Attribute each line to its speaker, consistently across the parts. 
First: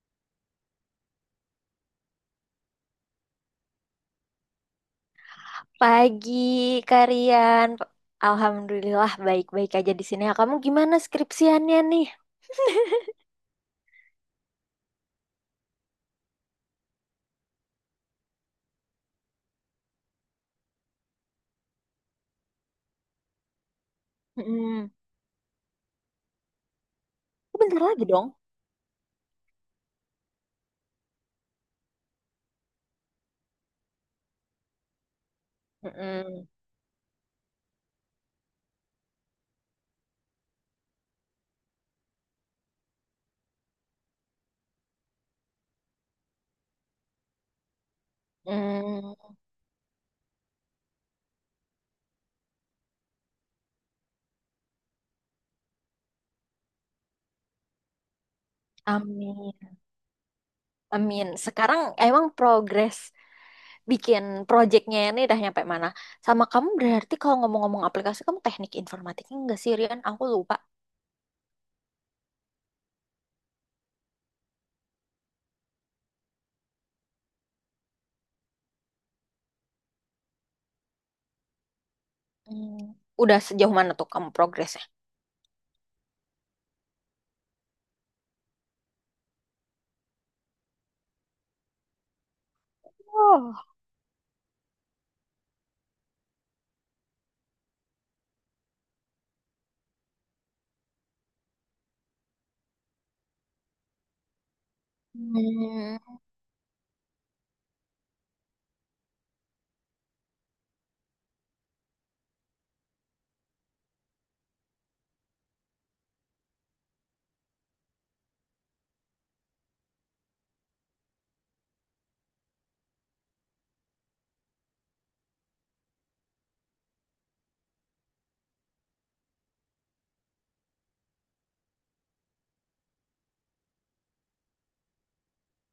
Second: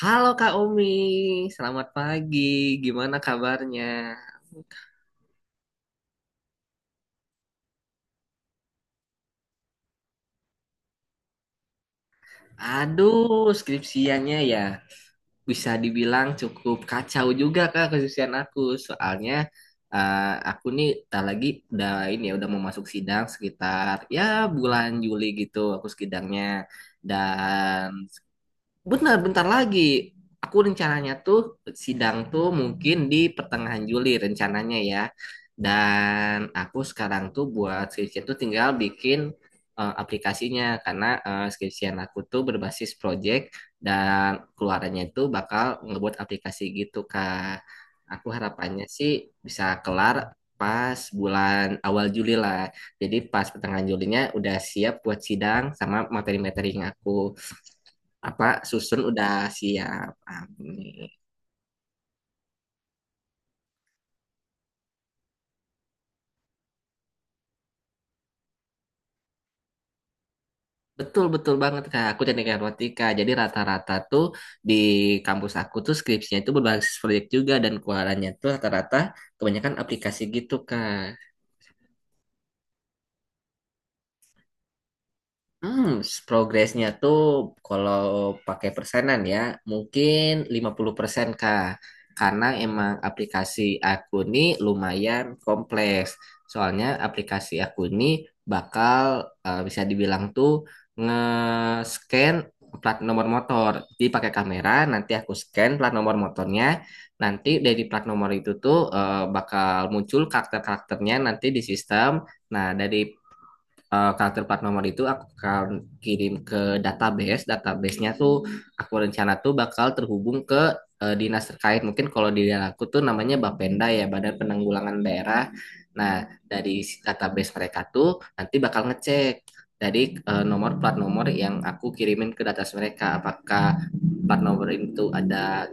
Speaker 1: Halo Kak Omi, selamat pagi. Gimana kabarnya?
Speaker 2: Pagi, Karian. Alhamdulillah baik-baik aja di sini. Ya, kamu gimana skripsiannya nih?
Speaker 1: Aduh, skripsiannya ya bisa dibilang cukup kacau juga Kak skripsian aku. Soalnya eh, aku nih tak lagi udah ini ya udah mau masuk sidang sekitar ya bulan
Speaker 2: Mm-mm.
Speaker 1: Juli gitu aku sidangnya.
Speaker 2: Oh, bentar lagi
Speaker 1: Dan
Speaker 2: dong.
Speaker 1: Benar, bentar lagi. Aku rencananya tuh sidang tuh mungkin di pertengahan Juli rencananya ya.
Speaker 2: Mm-mm.
Speaker 1: Dan aku sekarang tuh buat skripsi tuh tinggal bikin aplikasinya karena skripsian aku tuh berbasis project dan keluarannya itu bakal ngebuat aplikasi gitu Kak. Aku harapannya sih
Speaker 2: Mm.
Speaker 1: bisa kelar pas bulan awal Juli lah. Jadi pas pertengahan Julinya udah siap buat sidang sama materi-materinya aku apa susun udah
Speaker 2: Amin.
Speaker 1: siap Amin.
Speaker 2: Amin. Sekarang emang progres bikin proyeknya ini udah nyampe mana? Sama kamu berarti kalau ngomong-ngomong aplikasi, kamu teknik informatiknya enggak sih, Rian? Aku lupa.
Speaker 1: Betul betul banget kak aku teknik informatika jadi rata-rata tuh di kampus aku tuh skripsinya itu berbasis proyek juga dan keluarannya tuh rata-rata kebanyakan aplikasi gitu kak.
Speaker 2: Mm. Udah sejauh mana tuh kamu progresnya?
Speaker 1: Hmm, progresnya tuh kalau pakai persenan ya, mungkin 50% Kak. Karena emang
Speaker 2: Oh.
Speaker 1: aplikasi aku ini lumayan kompleks. Soalnya aplikasi aku ini bakal bisa dibilang tuh nge-scan plat nomor motor. Jadi pakai kamera, nanti aku scan plat
Speaker 2: Mm.
Speaker 1: nomor motornya. Nanti dari plat nomor itu tuh bakal muncul karakter-karakternya nanti di sistem. Nah, dari karakter plat nomor itu aku akan kirim ke database. Database-nya tuh aku rencana tuh bakal terhubung ke dinas terkait. Mungkin kalau di daerah aku tuh namanya Bapenda ya, Badan Penanggulangan Daerah. Nah, dari si database mereka tuh nanti bakal ngecek dari nomor plat nomor yang aku kirimin ke database mereka apakah plat nomor itu ada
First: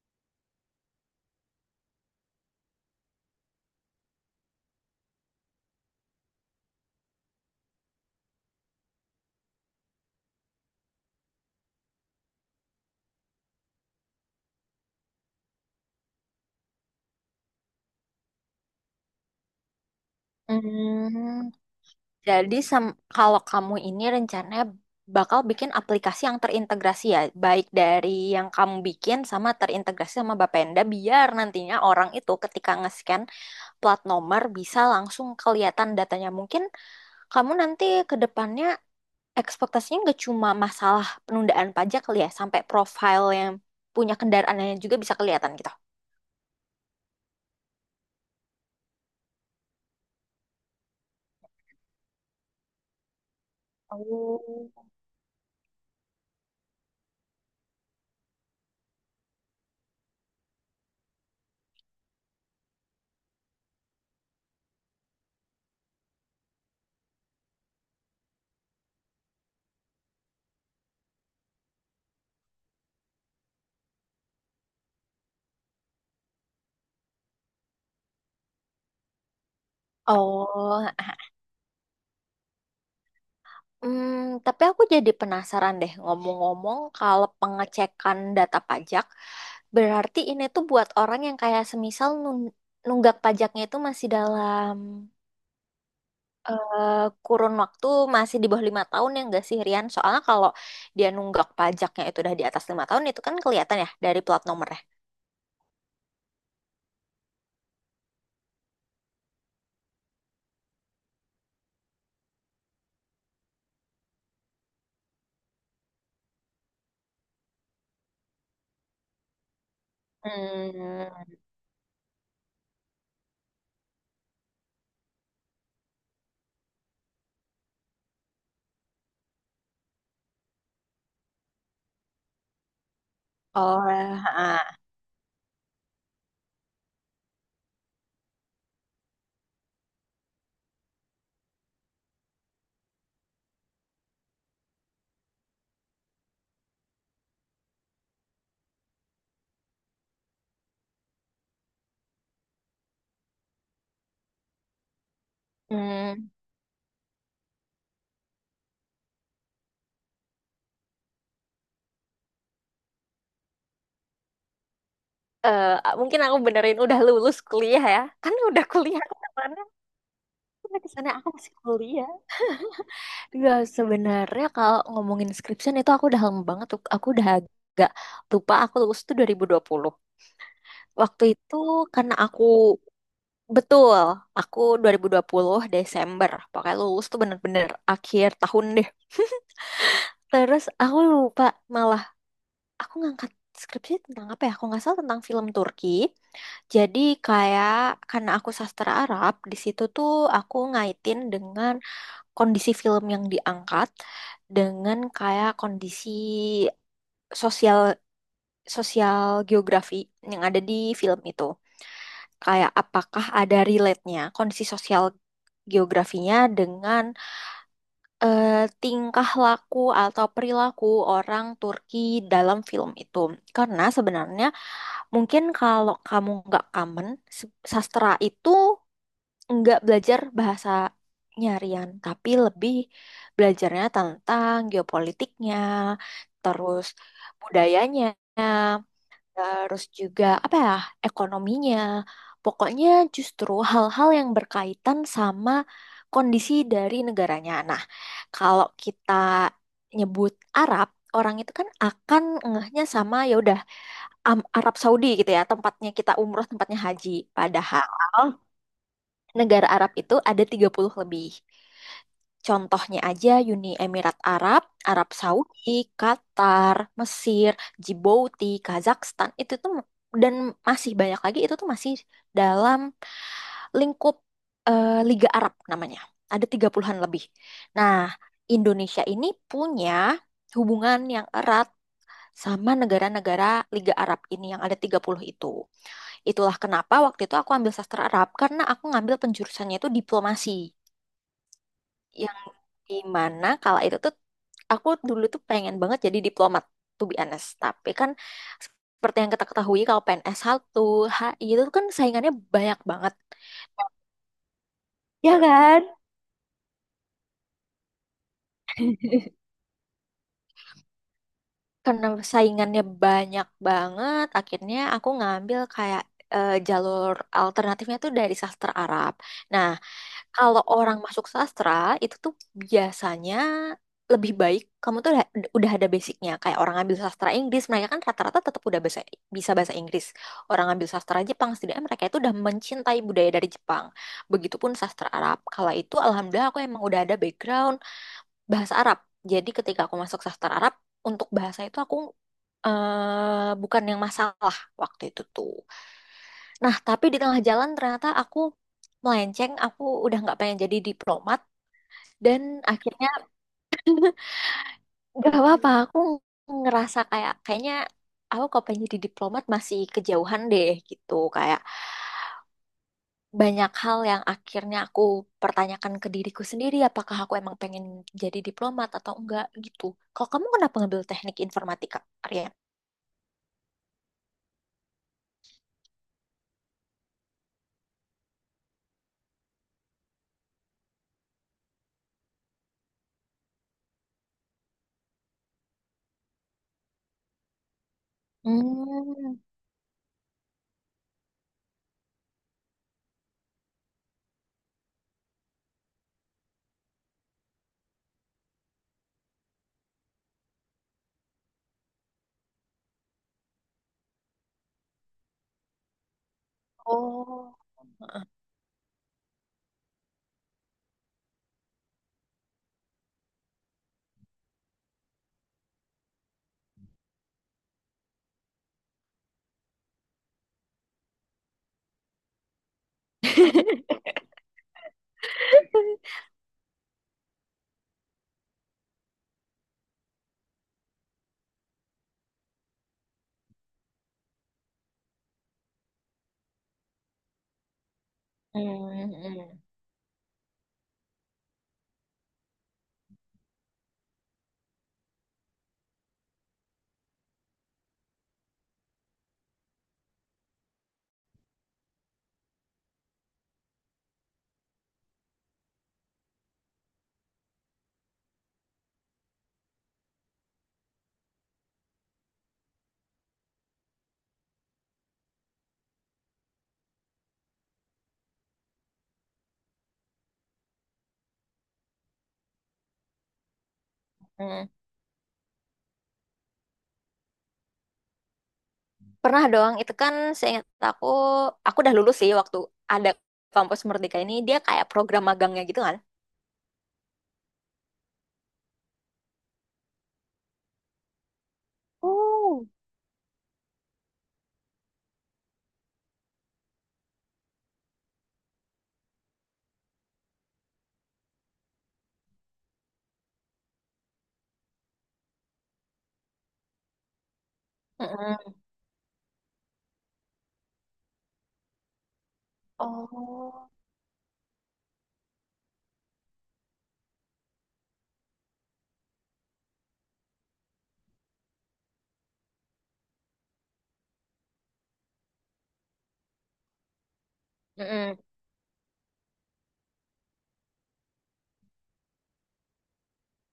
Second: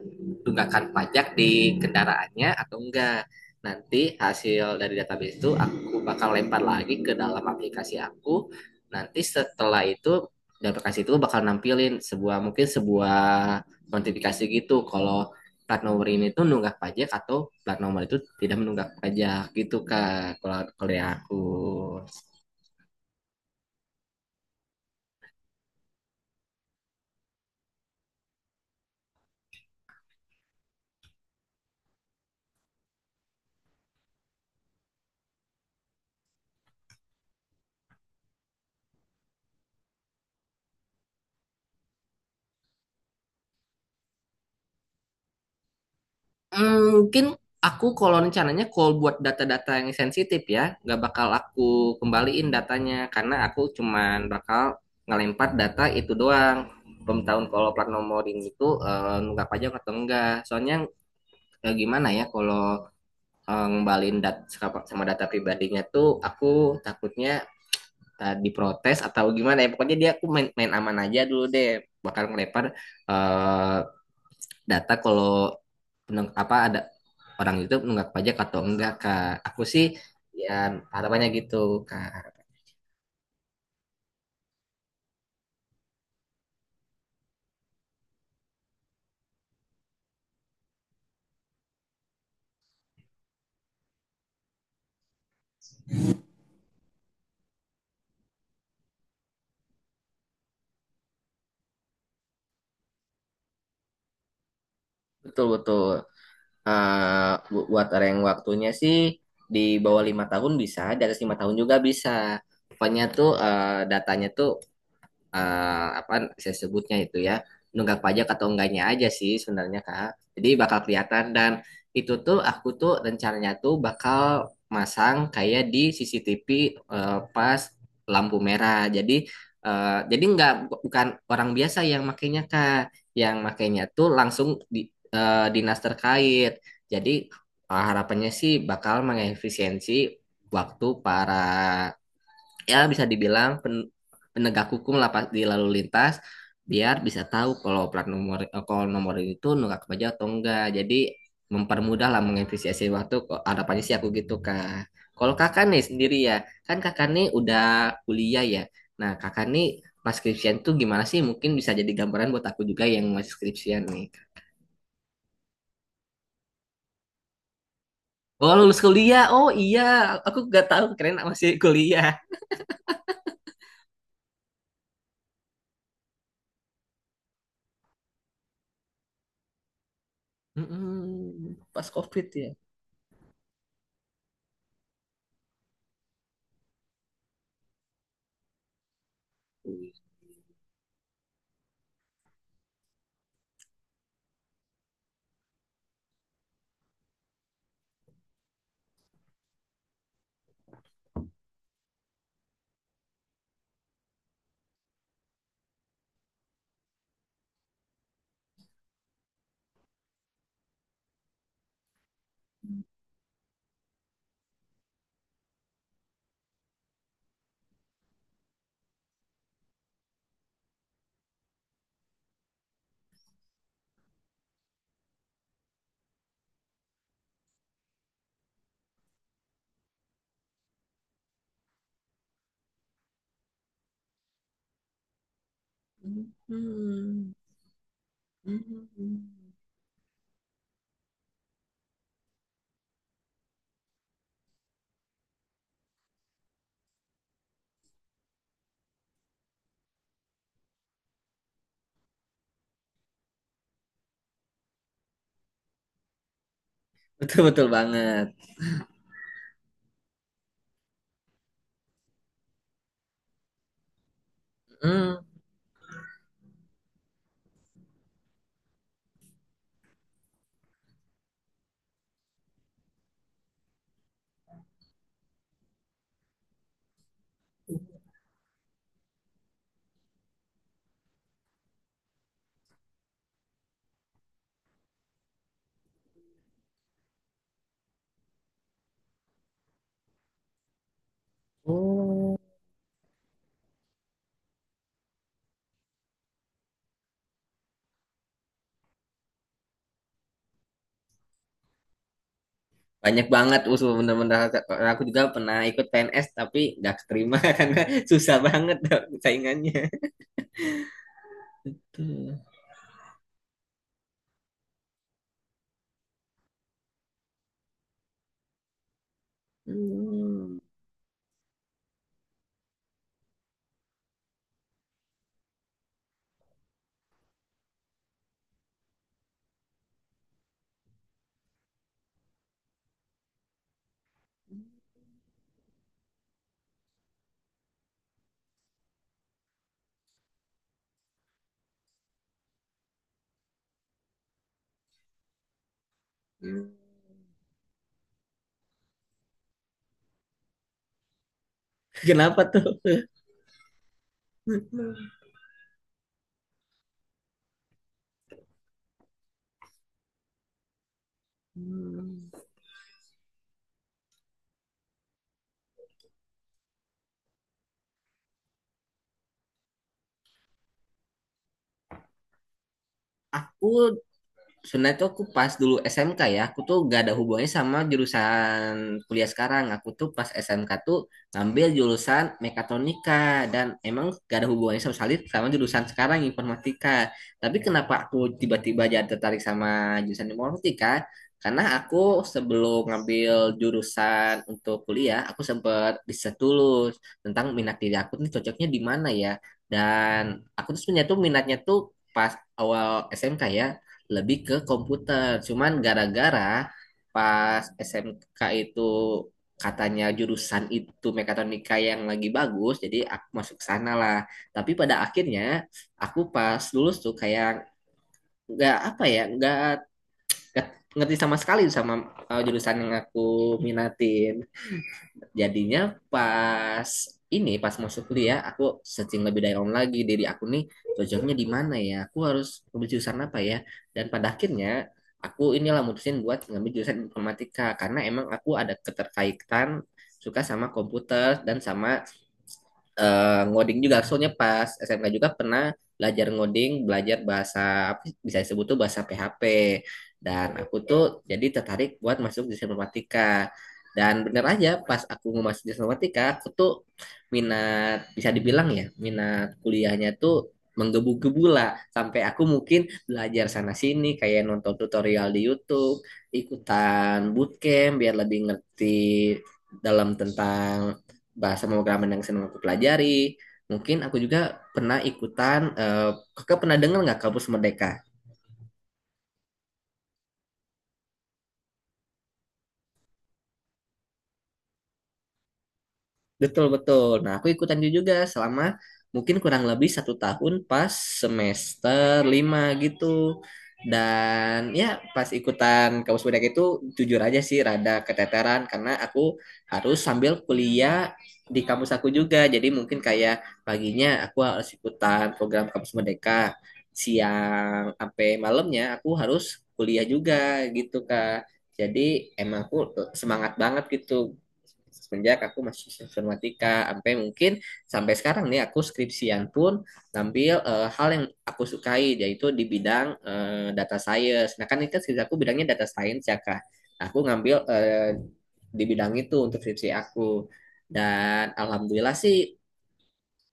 Speaker 1: tunggakan pajak di kendaraannya atau enggak. Nanti hasil dari database itu aku bakal lempar lagi ke dalam aplikasi aku. Nanti setelah itu di aplikasi itu bakal nampilin sebuah mungkin sebuah notifikasi gitu kalau plat nomor ini tuh nunggak pajak atau plat nomor itu tidak menunggak pajak gitu kak kalau kalau dari aku.
Speaker 2: Mm. Jadi kalau kamu ini rencananya bakal bikin aplikasi yang terintegrasi ya, baik dari yang kamu bikin sama terintegrasi sama Bapenda, biar nantinya orang itu ketika nge-scan plat nomor bisa langsung kelihatan datanya. Mungkin kamu nanti ke depannya ekspektasinya nggak cuma masalah penundaan pajak kali ya, sampai profil yang punya kendaraannya juga bisa kelihatan gitu.
Speaker 1: Hmm, mungkin aku kalau rencananya call buat data-data yang sensitif ya, nggak bakal aku kembaliin datanya karena aku cuman
Speaker 2: Oh.
Speaker 1: bakal ngelempar data itu doang. Pemberitahuan kalau plat nomorin itu nunggak pajak atau enggak. Soalnya gimana ya kalau ngembaliin dat sama sama data pribadinya tuh aku takutnya diprotes atau gimana ya. Pokoknya dia aku main aman aja dulu deh. Bakal ngelempar eh, data kalau peneng- apa ada orang itu menunggak pajak atau enggak kak aku sih ya
Speaker 2: Oh.
Speaker 1: harapannya gitu kak.
Speaker 2: Hmm, tapi aku jadi penasaran deh, ngomong-ngomong, kalau pengecekan data pajak, berarti ini tuh buat orang yang kayak semisal nunggak pajaknya itu masih dalam eh, kurun waktu masih di bawah 5 tahun ya nggak sih Rian? Soalnya kalau dia nunggak pajaknya itu udah di atas 5 tahun itu kan kelihatan ya dari plat nomornya.
Speaker 1: Betul betul. Eh, buat orang yang waktunya sih di bawah 5 tahun bisa, di atas 5 tahun juga bisa. Pokoknya tuh datanya tuh apa saya sebutnya itu ya nunggak pajak atau enggaknya aja sih sebenarnya Kak. Jadi bakal
Speaker 2: Hmm,
Speaker 1: kelihatan dan itu tuh aku tuh rencananya tuh bakal masang kayak di CCTV pas lampu merah. Jadi jadi nggak bukan orang biasa yang makainya Kak, yang
Speaker 2: oh,
Speaker 1: makainya tuh langsung
Speaker 2: ah.
Speaker 1: di dinas terkait. Jadi harapannya sih bakal mengefisiensi waktu para ya bisa dibilang pen- penegak hukum lah pas- di lalu lintas biar bisa tahu kalau plat nomor kalau nomor itu nunggak pajak atau enggak. Jadi mempermudah lah mengefisiensi waktu. Kok harapannya sih aku gitu kak. Kalau kakak nih sendiri
Speaker 2: Hmm.
Speaker 1: ya, kan kakak nih udah kuliah ya. Nah kakak nih pas skripsian tuh gimana sih? Mungkin bisa jadi gambaran buat aku juga yang masih skripsian nih.
Speaker 2: Eh, mungkin aku benerin udah lulus kuliah ya, kan
Speaker 1: Oh
Speaker 2: udah
Speaker 1: lulus
Speaker 2: kuliah aku
Speaker 1: kuliah, oh
Speaker 2: kemana?
Speaker 1: iya, aku gak
Speaker 2: Aku
Speaker 1: tahu
Speaker 2: di sana
Speaker 1: keren
Speaker 2: aku
Speaker 1: masih
Speaker 2: masih
Speaker 1: kuliah.
Speaker 2: kuliah. Iya, sebenarnya kalau ngomongin skripsian itu aku udah lama banget tuh. Aku udah agak lupa aku lulus tuh dua dua ribu dua puluh. Waktu
Speaker 1: Mm-mm,
Speaker 2: itu
Speaker 1: pas
Speaker 2: karena
Speaker 1: COVID
Speaker 2: aku
Speaker 1: ya.
Speaker 2: betul, aku dua dua ribu dua puluh Desember. Pokoknya lulus tuh bener-bener akhir tahun deh. Terus aku lupa malah aku ngangkat skripsi tentang apa ya? Aku nggak salah tentang film Turki. Jadi kayak karena aku sastra Arab, di situ tuh aku ngaitin dengan kondisi film yang diangkat dengan kayak kondisi sosial sosial geografi yang ada di film itu. Kayak apakah ada relate-nya kondisi sosial geografinya dengan eh, tingkah laku atau perilaku orang Turki dalam film itu. Karena sebenarnya mungkin kalau kamu nggak kamen sastra itu nggak belajar bahasa nyarian, tapi lebih belajarnya tentang geopolitiknya, terus
Speaker 1: Mm-mm.
Speaker 2: budayanya,
Speaker 1: Hmm.
Speaker 2: terus juga apa ya, ekonominya. Pokoknya justru hal-hal yang berkaitan sama kondisi dari negaranya. Nah, kalau kita nyebut Arab, orang itu kan akan ngehnya sama ya udah Arab Saudi gitu ya, tempatnya kita umroh, tempatnya haji.
Speaker 1: Betul betul
Speaker 2: Padahal
Speaker 1: banget.
Speaker 2: negara Arab itu ada 30 lebih. Contohnya aja Uni Emirat Arab, Arab
Speaker 1: Hmm.
Speaker 2: Saudi, Qatar, Mesir, Djibouti, Kazakhstan, itu tuh dan masih banyak lagi itu tuh masih dalam lingkup Liga Arab namanya. Ada 30-an lebih. Nah, Indonesia ini punya hubungan yang erat sama negara-negara Liga Arab ini yang ada 30 itu. Itulah kenapa waktu itu aku ambil sastra Arab karena aku ngambil penjurusannya itu diplomasi. Yang
Speaker 1: Oh.
Speaker 2: dimana kala itu tuh aku dulu tuh pengen banget jadi diplomat to be honest. Tapi kan seperti yang kita ketahui kalau PNS 1, HI itu kan saingannya banyak banget.
Speaker 1: Banyak banget usul bener-bener aku juga
Speaker 2: Ya
Speaker 1: pernah
Speaker 2: kan?
Speaker 1: ikut PNS tapi nggak keterima karena susah banget dok, saingannya.
Speaker 2: Karena
Speaker 1: Tuh.
Speaker 2: saingannya banyak banget, akhirnya aku ngambil kayak jalur alternatifnya tuh dari sastra Arab. Nah,
Speaker 1: Hmm.
Speaker 2: kalau orang masuk sastra itu tuh biasanya lebih baik kamu tuh udah ada basicnya. Kayak orang ambil sastra Inggris, mereka kan rata-rata tetap udah bahasa, bisa bahasa Inggris. Orang ambil sastra Jepang, setidaknya mereka itu udah mencintai budaya dari Jepang. Begitupun sastra Arab. Kala itu alhamdulillah aku emang udah ada background bahasa Arab. Jadi ketika aku masuk sastra Arab, untuk bahasa itu aku bukan yang masalah waktu itu tuh. Nah, tapi di tengah jalan ternyata aku melenceng, aku udah nggak pengen jadi diplomat dan
Speaker 1: Kenapa tuh?
Speaker 2: akhirnya gak apa-apa, aku ngerasa kayaknya aku kalau pengen jadi diplomat masih kejauhan deh gitu. Kayak
Speaker 1: Hmm.
Speaker 2: banyak hal yang akhirnya aku pertanyakan ke diriku sendiri, apakah aku emang pengen jadi diplomat atau enggak gitu. Kalau kamu kenapa ngambil teknik informatika, Arya?
Speaker 1: Aku sebenarnya tuh aku pas dulu SMK ya, aku tuh gak ada hubungannya sama jurusan kuliah sekarang. Aku tuh pas SMK tuh ngambil jurusan mekatronika dan emang gak ada hubungannya sama sekali sama jurusan sekarang informatika. Tapi kenapa aku tiba-tiba jadi
Speaker 2: Hmm.
Speaker 1: tertarik sama jurusan informatika? Karena aku sebelum ngambil jurusan untuk kuliah, aku sempat riset dulu tentang minat diri aku nih cocoknya di mana ya. Dan aku tuh sebenarnya tuh minatnya tuh pas awal SMK ya lebih ke komputer. Cuman gara-gara
Speaker 2: Oh.
Speaker 1: pas SMK itu katanya jurusan itu mekatronika yang lagi bagus, jadi aku masuk sana lah. Tapi pada akhirnya aku pas lulus tuh kayak nggak apa ya, nggak ngerti sama sekali sama jurusan yang aku minatin. Jadinya pas pas masuk kuliah aku searching lebih dalam lagi diri aku nih cocoknya di mana ya. Aku harus ngambil jurusan apa ya. Dan pada akhirnya aku inilah mutusin buat ngambil jurusan informatika karena emang aku ada
Speaker 2: Hmm, hmm,
Speaker 1: keterkaitan suka sama komputer dan sama ngoding juga. Soalnya pas SMK juga pernah belajar ngoding, belajar bahasa apa sih, bisa disebut tuh bahasa PHP. Dan aku tuh jadi tertarik buat masuk di informatika. Dan bener aja pas aku mau masuk di informatika, aku tuh minat bisa dibilang ya minat kuliahnya tuh menggebu-gebu lah sampai aku mungkin belajar sana sini kayak nonton tutorial di YouTube, ikutan bootcamp biar lebih ngerti dalam tentang bahasa pemrograman yang senang aku pelajari. Mungkin aku juga
Speaker 2: hmm.
Speaker 1: pernah ikutan, kakak pernah dengar nggak Kampus Merdeka?
Speaker 2: Pernah doang itu kan seingat aku udah lulus sih waktu ada kampus Merdeka ini, dia kayak program magangnya gitu kan.
Speaker 1: Betul betul. Nah aku ikutan itu juga selama mungkin kurang lebih 1 tahun pas semester 5
Speaker 2: Oh.
Speaker 1: gitu. Dan ya pas ikutan kampus budak itu jujur aja sih rada keteteran karena aku harus sambil kuliah di kampus aku juga. Jadi mungkin kayak paginya aku harus ikutan program kampus merdeka. Siang sampai
Speaker 2: Mm-mm.
Speaker 1: malamnya aku harus kuliah juga gitu Kak. Jadi emang aku semangat
Speaker 2: Oh,
Speaker 1: banget gitu semenjak aku masih informatika sampai mungkin sampai sekarang nih aku skripsian pun ngambil hal yang aku sukai yaitu di bidang data science. Nah kan ini kan skripsi aku bidangnya data science ya kak. Nah, aku ngambil
Speaker 2: mm-mm.
Speaker 1: di bidang itu untuk skripsi aku dan alhamdulillah sih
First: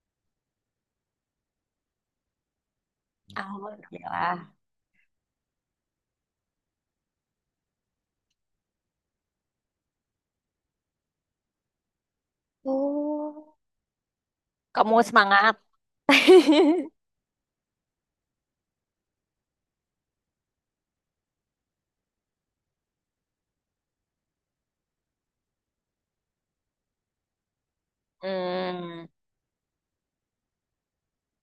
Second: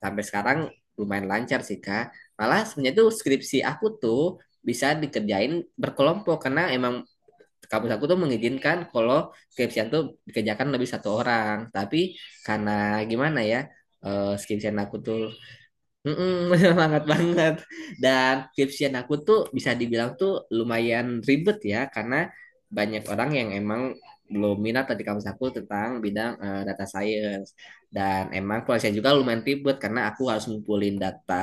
Speaker 1: sampai sekarang lumayan lancar sih kak. Malah sebenarnya tuh skripsi aku tuh
Speaker 2: Alhamdulillah.
Speaker 1: bisa dikerjain berkelompok karena emang kampus aku tuh mengizinkan kalau skripsian tuh dikerjakan lebih satu orang tapi karena gimana
Speaker 2: Oh.
Speaker 1: ya eh skripsian
Speaker 2: Kamu
Speaker 1: aku tuh
Speaker 2: semangat.
Speaker 1: Mm-mm, semangat banget. Dan skripsian aku tuh bisa dibilang tuh lumayan ribet ya, karena banyak orang yang emang belum minat tadi kampus aku tentang bidang data science. Dan emang prosesnya
Speaker 2: Hmm,
Speaker 1: juga lumayan ribet karena aku harus ngumpulin data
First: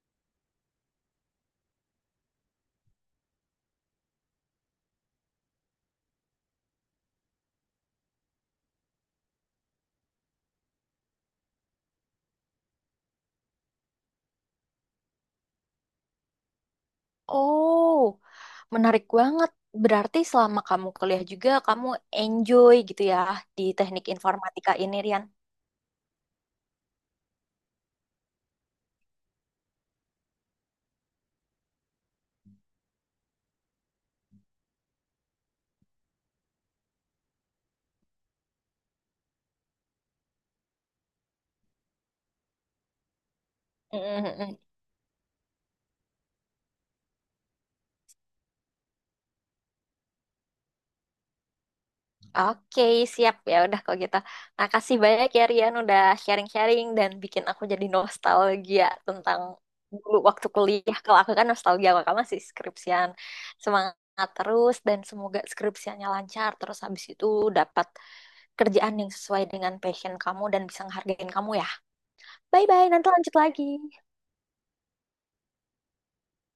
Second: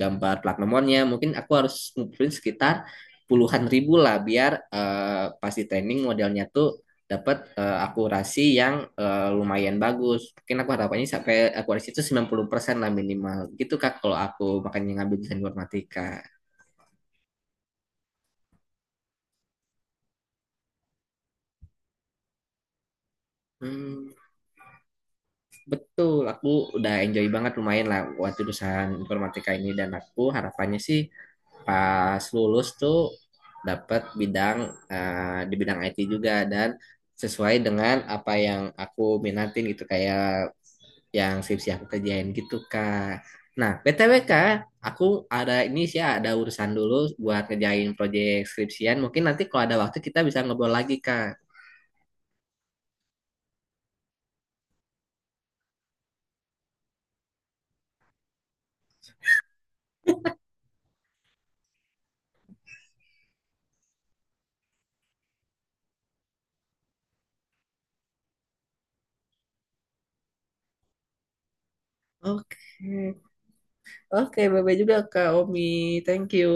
Speaker 1: gambar plat nomornya. Mungkin aku harus ngumpulin sekitar puluhan ribu lah biar pas di training modelnya tuh dapat akurasi yang lumayan bagus. Mungkin aku harapannya sampai akurasi itu 90% lah minimal. Gitu Kak kalau aku makanya ngambil desain informatika.
Speaker 2: oh, menarik banget. Berarti selama kamu kuliah juga, kamu enjoy gitu ya di teknik
Speaker 1: Hmm,
Speaker 2: informatika ini, Rian?
Speaker 1: betul, aku udah enjoy banget lumayan lah buat jurusan informatika ini dan aku harapannya sih pas lulus tuh dapat bidang di bidang IT juga dan sesuai dengan apa yang aku minatin gitu kayak yang skripsi aku kerjain gitu kak. Nah btw kak, aku ada ini sih ada urusan dulu buat ngejain proyek skripsian. Mungkin nanti kalau ada waktu kita bisa ngobrol lagi kak.
Speaker 2: Oke, siap ya udah kalau gitu. Makasih banyak ya Rian udah sharing-sharing dan bikin aku jadi nostalgia tentang dulu waktu kuliah. Kalau aku kan nostalgia, kalau kamu masih skripsian. Semangat terus dan semoga skripsiannya lancar. Terus habis itu dapat kerjaan yang sesuai dengan passion kamu dan bisa ngehargain kamu ya.
Speaker 1: Oke,
Speaker 2: Bye-bye, nanti lanjut lagi.
Speaker 1: oke, bye bye juga kak Omi, thank you.